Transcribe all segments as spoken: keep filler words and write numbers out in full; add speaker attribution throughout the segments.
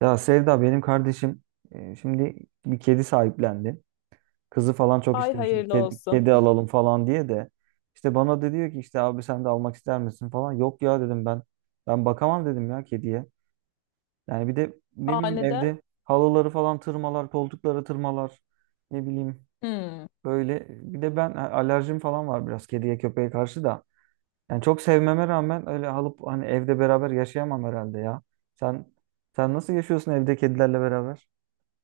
Speaker 1: Ya Sevda benim kardeşim e, şimdi bir kedi sahiplendi. Kızı falan çok
Speaker 2: Ay
Speaker 1: istemiş bir
Speaker 2: hayırlı
Speaker 1: kedi,
Speaker 2: olsun.
Speaker 1: kedi alalım falan diye de işte bana da diyor ki işte abi sen de almak ister misin falan. Yok ya dedim ben. Ben bakamam dedim ya kediye. Yani bir de ne
Speaker 2: Aa,
Speaker 1: bileyim
Speaker 2: neden?
Speaker 1: evde halıları falan tırmalar, koltukları tırmalar. Ne bileyim
Speaker 2: Hmm.
Speaker 1: böyle bir de ben a- alerjim falan var biraz kediye köpeğe karşı da. Yani çok sevmeme rağmen öyle alıp hani evde beraber yaşayamam herhalde ya. Sen sen nasıl yaşıyorsun evde kedilerle beraber?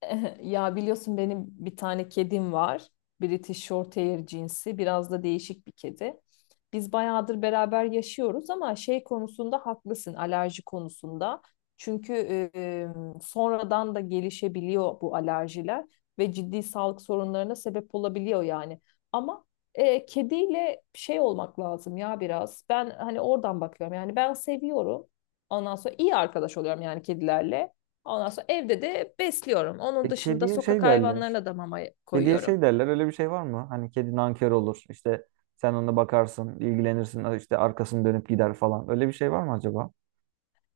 Speaker 2: Ya biliyorsun benim bir tane kedim var. British Shorthair cinsi. Biraz da değişik bir kedi. Biz bayağıdır beraber yaşıyoruz ama şey konusunda haklısın, alerji konusunda. Çünkü e, sonradan da gelişebiliyor bu alerjiler ve ciddi sağlık sorunlarına sebep olabiliyor yani. Ama e, kediyle şey olmak lazım ya biraz. Ben hani oradan bakıyorum. Yani ben seviyorum. Ondan sonra iyi arkadaş oluyorum yani kedilerle. Ondan sonra evde de besliyorum. Onun
Speaker 1: E,
Speaker 2: dışında
Speaker 1: kediye
Speaker 2: sokak
Speaker 1: şey derler.
Speaker 2: hayvanlarına da mama
Speaker 1: Kediye
Speaker 2: koyuyorum.
Speaker 1: şey derler. Öyle bir şey var mı? Hani kedi nankör olur. İşte sen ona bakarsın, ilgilenirsin. İşte arkasını dönüp gider falan. Öyle bir şey var mı acaba?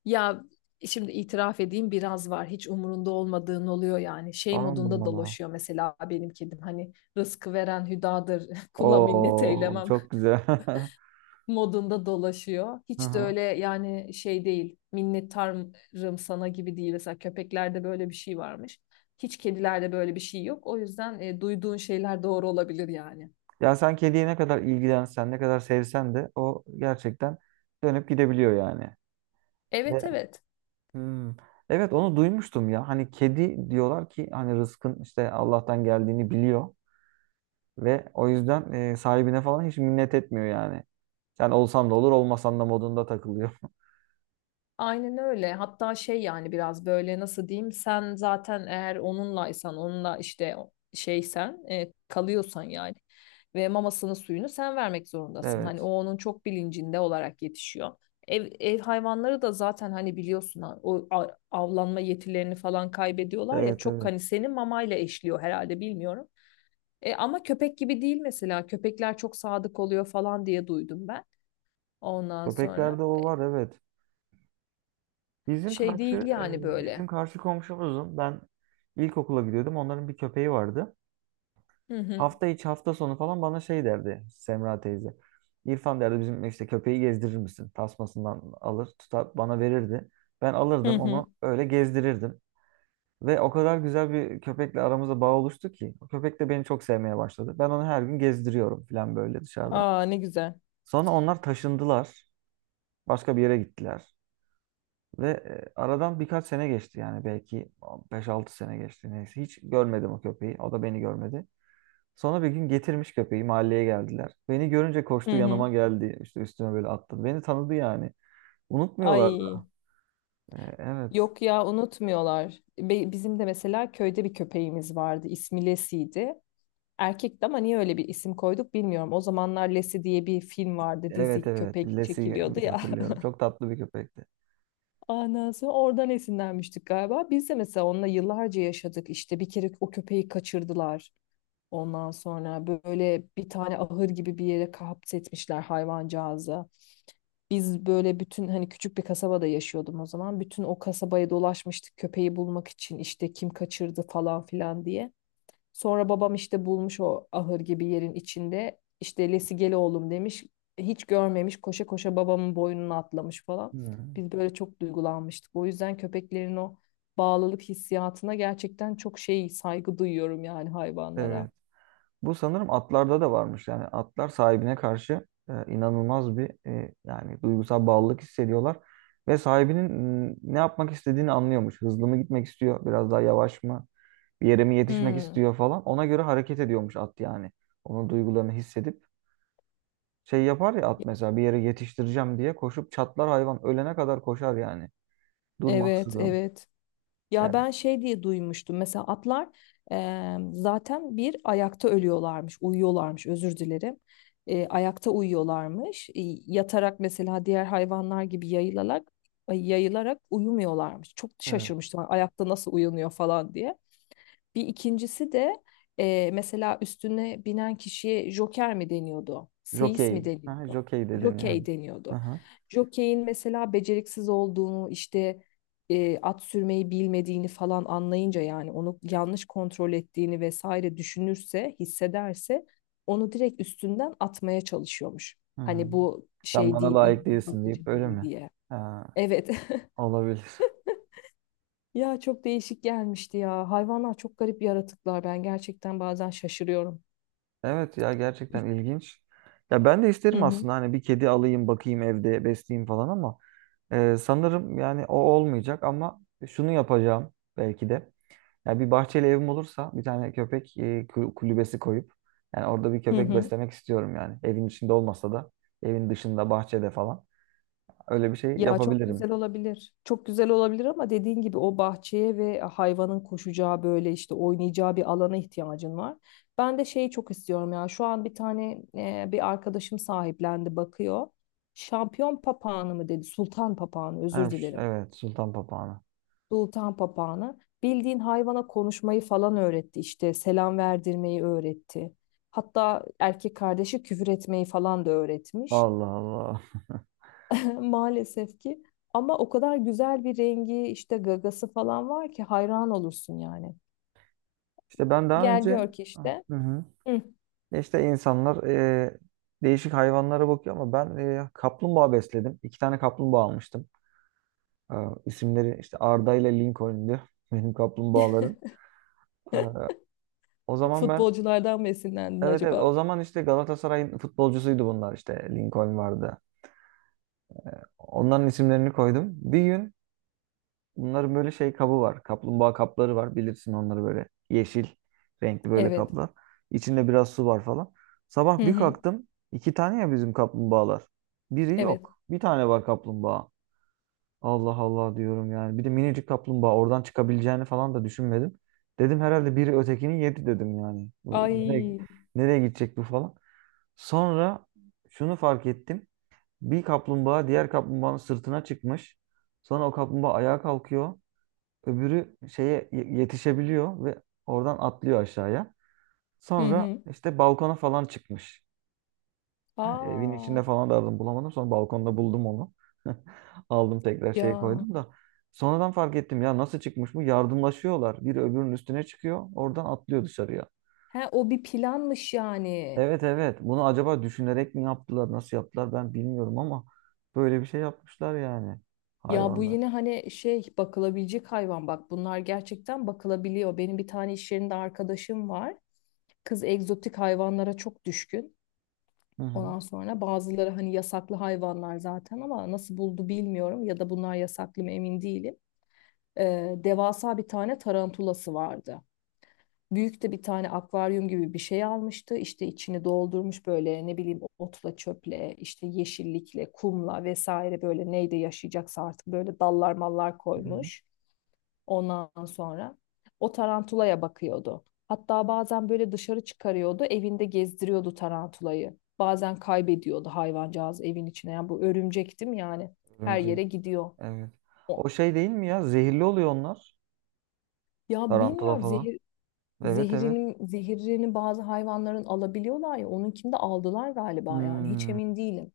Speaker 2: Ya şimdi itiraf edeyim, biraz var. Hiç umurunda olmadığın oluyor yani. Şey
Speaker 1: Allah.
Speaker 2: modunda
Speaker 1: Allah.
Speaker 2: dolaşıyor mesela benim kedim. Hani rızkı veren hüdadır, kula minnet
Speaker 1: Oo,
Speaker 2: eylemem
Speaker 1: çok güzel.
Speaker 2: modunda dolaşıyor.
Speaker 1: Hı
Speaker 2: Hiç de
Speaker 1: hı.
Speaker 2: öyle yani, şey değil. Minnettarım sana gibi değil. Mesela köpeklerde böyle bir şey varmış. Hiç kedilerde böyle bir şey yok. O yüzden e, duyduğun şeyler doğru olabilir yani.
Speaker 1: Ya sen kediye ne kadar ilgilensen, ne kadar sevsen de o gerçekten dönüp gidebiliyor yani.
Speaker 2: Evet,
Speaker 1: Ve-
Speaker 2: evet.
Speaker 1: Hmm. Evet onu duymuştum ya. Hani kedi diyorlar ki hani rızkın işte Allah'tan geldiğini biliyor. Ve o yüzden e, sahibine falan hiç minnet etmiyor yani. Sen olsan da olur, olmasan da modunda takılıyor.
Speaker 2: Aynen öyle. Hatta şey yani biraz böyle, nasıl diyeyim, sen zaten eğer onunlaysan, onunla işte o- şeysen, e, kalıyorsan yani ve mamasını suyunu sen vermek zorundasın. Hani o
Speaker 1: Evet.
Speaker 2: onun çok bilincinde olarak yetişiyor. Ev, ev hayvanları da zaten hani biliyorsun ha, o a- avlanma yetilerini falan kaybediyorlar ya,
Speaker 1: Evet,
Speaker 2: çok
Speaker 1: evet.
Speaker 2: hani senin mamayla eşliyor herhalde, bilmiyorum. E, ama köpek gibi değil, mesela köpekler çok sadık oluyor falan diye duydum ben, ondan sonra.
Speaker 1: Köpeklerde o var, evet. Bizim
Speaker 2: Şey
Speaker 1: karşı
Speaker 2: değil
Speaker 1: e,
Speaker 2: yani
Speaker 1: bizim
Speaker 2: böyle.
Speaker 1: karşı komşumuzun ben ilkokula gidiyordum. Onların bir köpeği vardı.
Speaker 2: Hı hı.
Speaker 1: Hafta içi hafta sonu falan bana şey derdi Semra teyze. İrfan derdi bizim işte köpeği gezdirir misin? Tasmasından alır, tutar bana verirdi. Ben
Speaker 2: Hı
Speaker 1: alırdım
Speaker 2: hı.
Speaker 1: onu öyle gezdirirdim. Ve o kadar güzel bir köpekle aramızda bağ oluştu ki. O köpek de beni çok sevmeye başladı. Ben onu her gün gezdiriyorum falan böyle dışarıda.
Speaker 2: Aa, ne güzel.
Speaker 1: Sonra onlar taşındılar. Başka bir yere gittiler. Ve e, aradan birkaç sene geçti yani belki beş altı sene geçti neyse. Hiç görmedim o köpeği. O da beni görmedi. Sonra bir gün getirmiş köpeği mahalleye geldiler. Beni görünce koştu
Speaker 2: Hı hı.
Speaker 1: yanıma geldi. İşte üstüme böyle attı. Beni tanıdı yani. Unutmuyorlar
Speaker 2: Ay,
Speaker 1: da. E, evet.
Speaker 2: yok ya, unutmuyorlar. Be- bizim de mesela köyde bir köpeğimiz vardı. İsmi Lesi'ydi. Erkekti ama niye öyle bir isim koyduk bilmiyorum. O zamanlar Lesi diye bir film vardı.
Speaker 1: Evet
Speaker 2: Dizi
Speaker 1: evet.
Speaker 2: köpek
Speaker 1: Lesi
Speaker 2: çekiliyordu ya.
Speaker 1: hatırlıyorum. Çok tatlı bir köpekti.
Speaker 2: Anası oradan esinlenmiştik galiba. Biz de mesela onunla yıllarca yaşadık. İşte bir kere o köpeği kaçırdılar. Ondan sonra böyle bir tane ahır gibi bir yere kapsetmişler hayvancağızı. Biz böyle bütün hani küçük bir kasabada yaşıyordum o zaman. Bütün o kasabayı dolaşmıştık köpeği bulmak için, işte kim kaçırdı falan filan diye. Sonra babam işte bulmuş o ahır gibi yerin içinde. İşte Lesi gel oğlum demiş. Hiç görmemiş, koşa koşa babamın boynuna atlamış falan.
Speaker 1: Hmm.
Speaker 2: Biz böyle çok duygulanmıştık. O yüzden köpeklerin o bağlılık hissiyatına gerçekten çok şey saygı duyuyorum yani, hayvanlara.
Speaker 1: Evet. Bu sanırım atlarda da varmış. Yani atlar sahibine karşı e, inanılmaz bir e, yani duygusal bağlılık hissediyorlar ve sahibinin m, ne yapmak istediğini anlıyormuş. Hızlı mı gitmek istiyor, biraz daha yavaş mı, bir yere mi yetişmek
Speaker 2: Hmm,
Speaker 1: istiyor falan. Ona göre hareket ediyormuş at yani. Onun duygularını hissedip şey yapar ya at mesela bir yere yetiştireceğim diye koşup çatlar hayvan ölene kadar koşar yani.
Speaker 2: evet,
Speaker 1: Durmaksızın.
Speaker 2: evet. Ya
Speaker 1: Yani
Speaker 2: ben şey diye duymuştum. Mesela atlar eee, zaten bir ayakta ölüyorlarmış, uyuyorlarmış. Özür dilerim. Eee, ayakta uyuyorlarmış. E, yatarak mesela diğer hayvanlar gibi yayılarak ay- yayılarak uyumuyorlarmış. Çok
Speaker 1: evet.
Speaker 2: şaşırmıştım. Ayakta nasıl uyanıyor falan diye. Bir ikincisi de e, mesela üstüne binen kişiye joker mi deniyordu? Seyis mi
Speaker 1: Jokey. Ha,
Speaker 2: deniyordu?
Speaker 1: jokey dedin yani.
Speaker 2: Jokey deniyordu.
Speaker 1: Aha.
Speaker 2: Jokey'in mesela beceriksiz olduğunu, işte e, at sürmeyi bilmediğini falan anlayınca, yani onu yanlış kontrol ettiğini vesaire düşünürse, hissederse, onu direkt üstünden atmaya çalışıyormuş. Hani
Speaker 1: Hmm.
Speaker 2: bu
Speaker 1: Sen
Speaker 2: şey
Speaker 1: bana
Speaker 2: değil,
Speaker 1: layık
Speaker 2: iyi bir
Speaker 1: değilsin
Speaker 2: bakıcı
Speaker 1: deyip öyle
Speaker 2: değil
Speaker 1: mi?
Speaker 2: diye.
Speaker 1: Ha,
Speaker 2: Evet.
Speaker 1: olabilir.
Speaker 2: Ya çok değişik gelmişti ya. Hayvanlar çok garip yaratıklar. Ben gerçekten bazen şaşırıyorum.
Speaker 1: Evet ya gerçekten ilginç. Ya ben de
Speaker 2: Hı
Speaker 1: isterim
Speaker 2: hı.
Speaker 1: aslında hani bir kedi alayım bakayım evde besleyeyim falan ama e, sanırım yani o olmayacak ama şunu yapacağım belki de. Ya bir bahçeli evim olursa bir tane köpek e, kul- kulübesi koyup yani orada bir
Speaker 2: Hı
Speaker 1: köpek
Speaker 2: hı.
Speaker 1: beslemek istiyorum yani. Evin içinde olmasa da evin dışında bahçede falan. Öyle bir şey
Speaker 2: Ya çok
Speaker 1: yapabilirim.
Speaker 2: güzel olabilir. Çok güzel olabilir ama dediğin gibi o bahçeye ve hayvanın koşacağı böyle işte oynayacağı bir alana ihtiyacın var. Ben de şeyi çok istiyorum ya. Şu an bir tane e, bir arkadaşım sahiplendi, bakıyor. Şampiyon papağanı mı dedi? Sultan papağanı,
Speaker 1: Ha,
Speaker 2: özür
Speaker 1: ş-
Speaker 2: dilerim.
Speaker 1: evet, sultan papağanı.
Speaker 2: Sultan papağanı bildiğin hayvana konuşmayı falan öğretti, işte selam verdirmeyi öğretti. Hatta erkek kardeşi küfür etmeyi falan da öğretmiş
Speaker 1: Allah Allah.
Speaker 2: maalesef ki. Ama o kadar güzel bir rengi işte, gagası falan var ki hayran olursun yani.
Speaker 1: İşte ben daha
Speaker 2: Gel
Speaker 1: önce
Speaker 2: gör ki
Speaker 1: ah,
Speaker 2: işte
Speaker 1: Hı hı.
Speaker 2: hı,
Speaker 1: İşte insanlar e, değişik hayvanlara bakıyor ama ben e, kaplumbağa besledim. İki tane kaplumbağa almıştım. E, isimleri işte Arda ile Lincoln'du benim kaplumbağaların. E, o zaman ben
Speaker 2: futbolculardan mı esinlendin
Speaker 1: Evet evet o
Speaker 2: acaba?
Speaker 1: zaman işte Galatasaray'ın futbolcusuydu bunlar işte Lincoln vardı. Onların isimlerini koydum. Bir gün bunların böyle şey kabı var. Kaplumbağa kapları var. Bilirsin onları böyle yeşil renkli böyle
Speaker 2: Evet.
Speaker 1: kaplar. İçinde biraz su var falan.
Speaker 2: Hı
Speaker 1: Sabah bir
Speaker 2: hı.
Speaker 1: kalktım. İki tane ya bizim kaplumbağalar. Biri
Speaker 2: Evet.
Speaker 1: yok. Bir tane var kaplumbağa. Allah Allah diyorum yani. Bir de minicik kaplumbağa oradan çıkabileceğini falan da düşünmedim. Dedim herhalde biri ötekini yedi dedim yani. Bu nereye,
Speaker 2: Ay.
Speaker 1: nereye gidecek bu falan. Sonra şunu fark ettim. Bir kaplumbağa diğer kaplumbağanın sırtına çıkmış. Sonra o kaplumbağa ayağa kalkıyor. Öbürü şeye ye- yetişebiliyor ve oradan atlıyor aşağıya.
Speaker 2: Hı
Speaker 1: Sonra
Speaker 2: hı.
Speaker 1: işte balkona falan çıkmış. Yani evin
Speaker 2: Aa.
Speaker 1: içinde falan da aradım bulamadım. Sonra balkonda buldum onu. Aldım tekrar şeye
Speaker 2: Ya.
Speaker 1: koydum da. Sonradan fark ettim ya nasıl çıkmış bu? Yardımlaşıyorlar. Biri öbürünün üstüne çıkıyor. Oradan atlıyor dışarıya.
Speaker 2: He, o bir planmış yani.
Speaker 1: Evet evet. Bunu acaba düşünerek mi yaptılar, nasıl yaptılar ben bilmiyorum ama böyle bir şey yapmışlar yani
Speaker 2: Ya bu
Speaker 1: hayvanlar.
Speaker 2: yine hani şey, bakılabilecek hayvan, bak bunlar gerçekten bakılabiliyor. Benim bir tane iş yerinde arkadaşım var. Kız egzotik hayvanlara çok düşkün.
Speaker 1: Hı hı.
Speaker 2: Ondan sonra bazıları hani yasaklı hayvanlar zaten, ama nasıl buldu bilmiyorum, ya da bunlar yasaklı mı emin değilim. Ee, devasa bir tane tarantulası vardı. Büyük de bir tane akvaryum gibi bir şey almıştı. İşte içini doldurmuş böyle, ne bileyim, otla, çöple, işte yeşillikle, kumla vesaire, böyle neyde yaşayacaksa artık, böyle dallar mallar
Speaker 1: Hı hı.
Speaker 2: koymuş. Ondan sonra o tarantulaya bakıyordu. Hatta bazen böyle dışarı çıkarıyordu, evinde gezdiriyordu tarantulayı. Bazen kaybediyordu hayvancağız evin içine. Yani bu örümcek değil mi yani? Her
Speaker 1: Örümcek.
Speaker 2: yere gidiyor.
Speaker 1: Evet. O
Speaker 2: O.
Speaker 1: şey değil mi ya? Zehirli oluyor onlar.
Speaker 2: Ya
Speaker 1: Tarantula
Speaker 2: bilmiyorum,
Speaker 1: falan.
Speaker 2: zehir
Speaker 1: Evet evet.
Speaker 2: zehrini, zehirini bazı hayvanların alabiliyorlar ya, onunkini de aldılar galiba, yani hiç
Speaker 1: Hmm.
Speaker 2: emin değilim.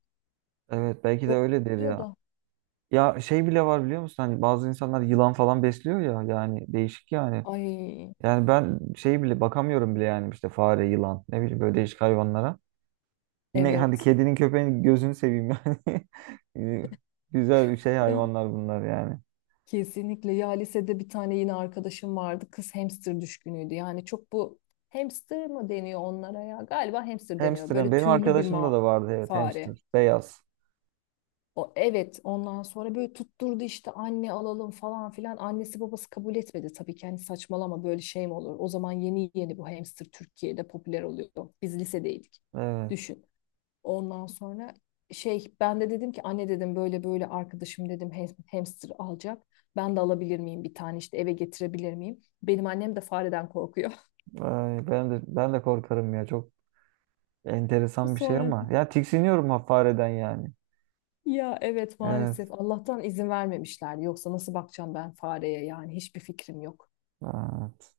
Speaker 1: Evet belki de öyledir
Speaker 2: Öyle
Speaker 1: ya.
Speaker 2: da.
Speaker 1: Ya şey bile var biliyor musun? Hani bazı insanlar yılan falan besliyor ya. Yani değişik yani.
Speaker 2: Ay,
Speaker 1: Yani ben şey bile bakamıyorum bile yani işte fare, yılan ne bileyim böyle değişik hayvanlara. Yine hadi
Speaker 2: evet.
Speaker 1: kedinin köpeğin gözünü seveyim yani. Ee, güzel bir şey
Speaker 2: Ya
Speaker 1: hayvanlar bunlar yani.
Speaker 2: kesinlikle ya, lisede bir tane yine arkadaşım vardı, kız hamster düşkünüydü yani, çok bu hamster mı deniyor onlara ya, galiba hamster deniyor,
Speaker 1: Hamster'ın
Speaker 2: böyle
Speaker 1: benim
Speaker 2: tüylü bir
Speaker 1: arkadaşımda
Speaker 2: ma
Speaker 1: da vardı evet hamster
Speaker 2: fare.
Speaker 1: beyaz.
Speaker 2: O, evet, ondan sonra böyle tutturdu işte, anne alalım falan filan. Annesi babası kabul etmedi tabii ki, hani saçmalama, böyle şey mi olur. O zaman yeni yeni bu hamster Türkiye'de popüler oluyor. Biz lisedeydik,
Speaker 1: Evet.
Speaker 2: düşün. Ondan sonra şey, ben de dedim ki anne, dedim böyle böyle arkadaşım, dedim ham- hamster alacak. Ben de alabilir miyim bir tane, işte eve getirebilir miyim? Benim annem de fareden korkuyor.
Speaker 1: Ay, ben de ben de korkarım ya çok enteresan bir şey
Speaker 2: Sonra
Speaker 1: ama
Speaker 2: dedim,
Speaker 1: ya tiksiniyorum ha fareden yani.
Speaker 2: ya evet,
Speaker 1: Evet.
Speaker 2: maalesef Allah'tan izin vermemişler. Yoksa nasıl bakacağım ben fareye, yani hiçbir fikrim yok.
Speaker 1: Evet.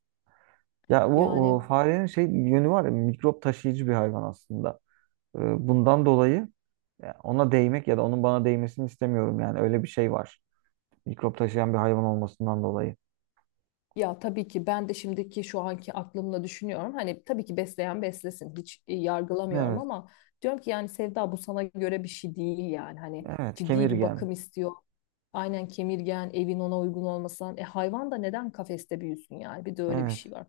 Speaker 1: Ya o, o
Speaker 2: Yani.
Speaker 1: farenin şey yönü var ya mikrop taşıyıcı bir hayvan aslında. Ee, Bundan dolayı ya ona değmek ya da onun bana değmesini istemiyorum yani öyle bir şey var. Mikrop taşıyan bir hayvan olmasından dolayı.
Speaker 2: Ya tabii ki ben de şimdiki şu anki aklımla düşünüyorum. Hani tabii ki besleyen beslesin. Hiç e, yargılamıyorum
Speaker 1: Evet.
Speaker 2: ama diyorum ki yani Sevda, bu sana göre bir şey değil yani. Hani
Speaker 1: Evet,
Speaker 2: ciddi bir
Speaker 1: kemirgen.
Speaker 2: bakım istiyor. Aynen, kemirgen, evin ona uygun olmasan. E hayvan da neden kafeste büyüsün yani? Bir de öyle bir şey
Speaker 1: Evet.
Speaker 2: var.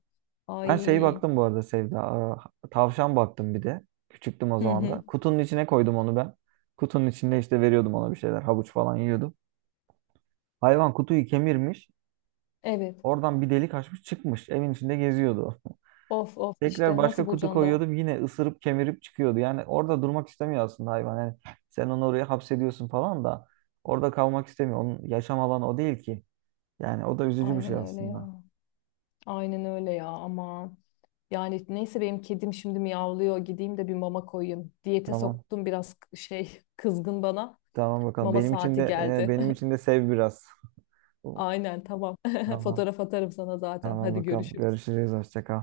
Speaker 1: Ben şeyi
Speaker 2: Ay.
Speaker 1: baktım bu arada Sevda. aa, Tavşan baktım bir de. Küçüktüm o
Speaker 2: Hı
Speaker 1: zaman da.
Speaker 2: hı.
Speaker 1: Kutunun içine koydum onu ben. Kutunun içinde işte veriyordum ona bir şeyler. Havuç falan yiyordum. Hayvan kutuyu kemirmiş.
Speaker 2: Evet.
Speaker 1: Oradan bir delik açmış çıkmış. Evin içinde geziyordu.
Speaker 2: Of of,
Speaker 1: Tekrar
Speaker 2: işte
Speaker 1: başka
Speaker 2: nasıl
Speaker 1: kutu
Speaker 2: bulacaksın da?
Speaker 1: koyuyordum. Yine ısırıp kemirip çıkıyordu. Yani orada durmak istemiyor aslında hayvan. Yani sen onu oraya hapsediyorsun falan da orada kalmak istemiyor. Onun yaşam alanı o değil ki. Yani o da üzücü bir şey
Speaker 2: Aynen öyle
Speaker 1: aslında.
Speaker 2: ya. Aynen öyle ya, ama yani neyse, benim kedim şimdi miyavlıyor, gideyim de bir mama koyayım. Diyete
Speaker 1: Tamam.
Speaker 2: soktum biraz, şey kızgın bana.
Speaker 1: Tamam bakalım.
Speaker 2: Mama
Speaker 1: Benim için
Speaker 2: saati
Speaker 1: de e,
Speaker 2: geldi.
Speaker 1: benim için de sev biraz.
Speaker 2: Aynen, tamam.
Speaker 1: Tamam.
Speaker 2: Fotoğraf atarım sana zaten.
Speaker 1: Tamam
Speaker 2: Hadi
Speaker 1: bakalım.
Speaker 2: görüşürüz.
Speaker 1: Görüşürüz. Hoşça kal.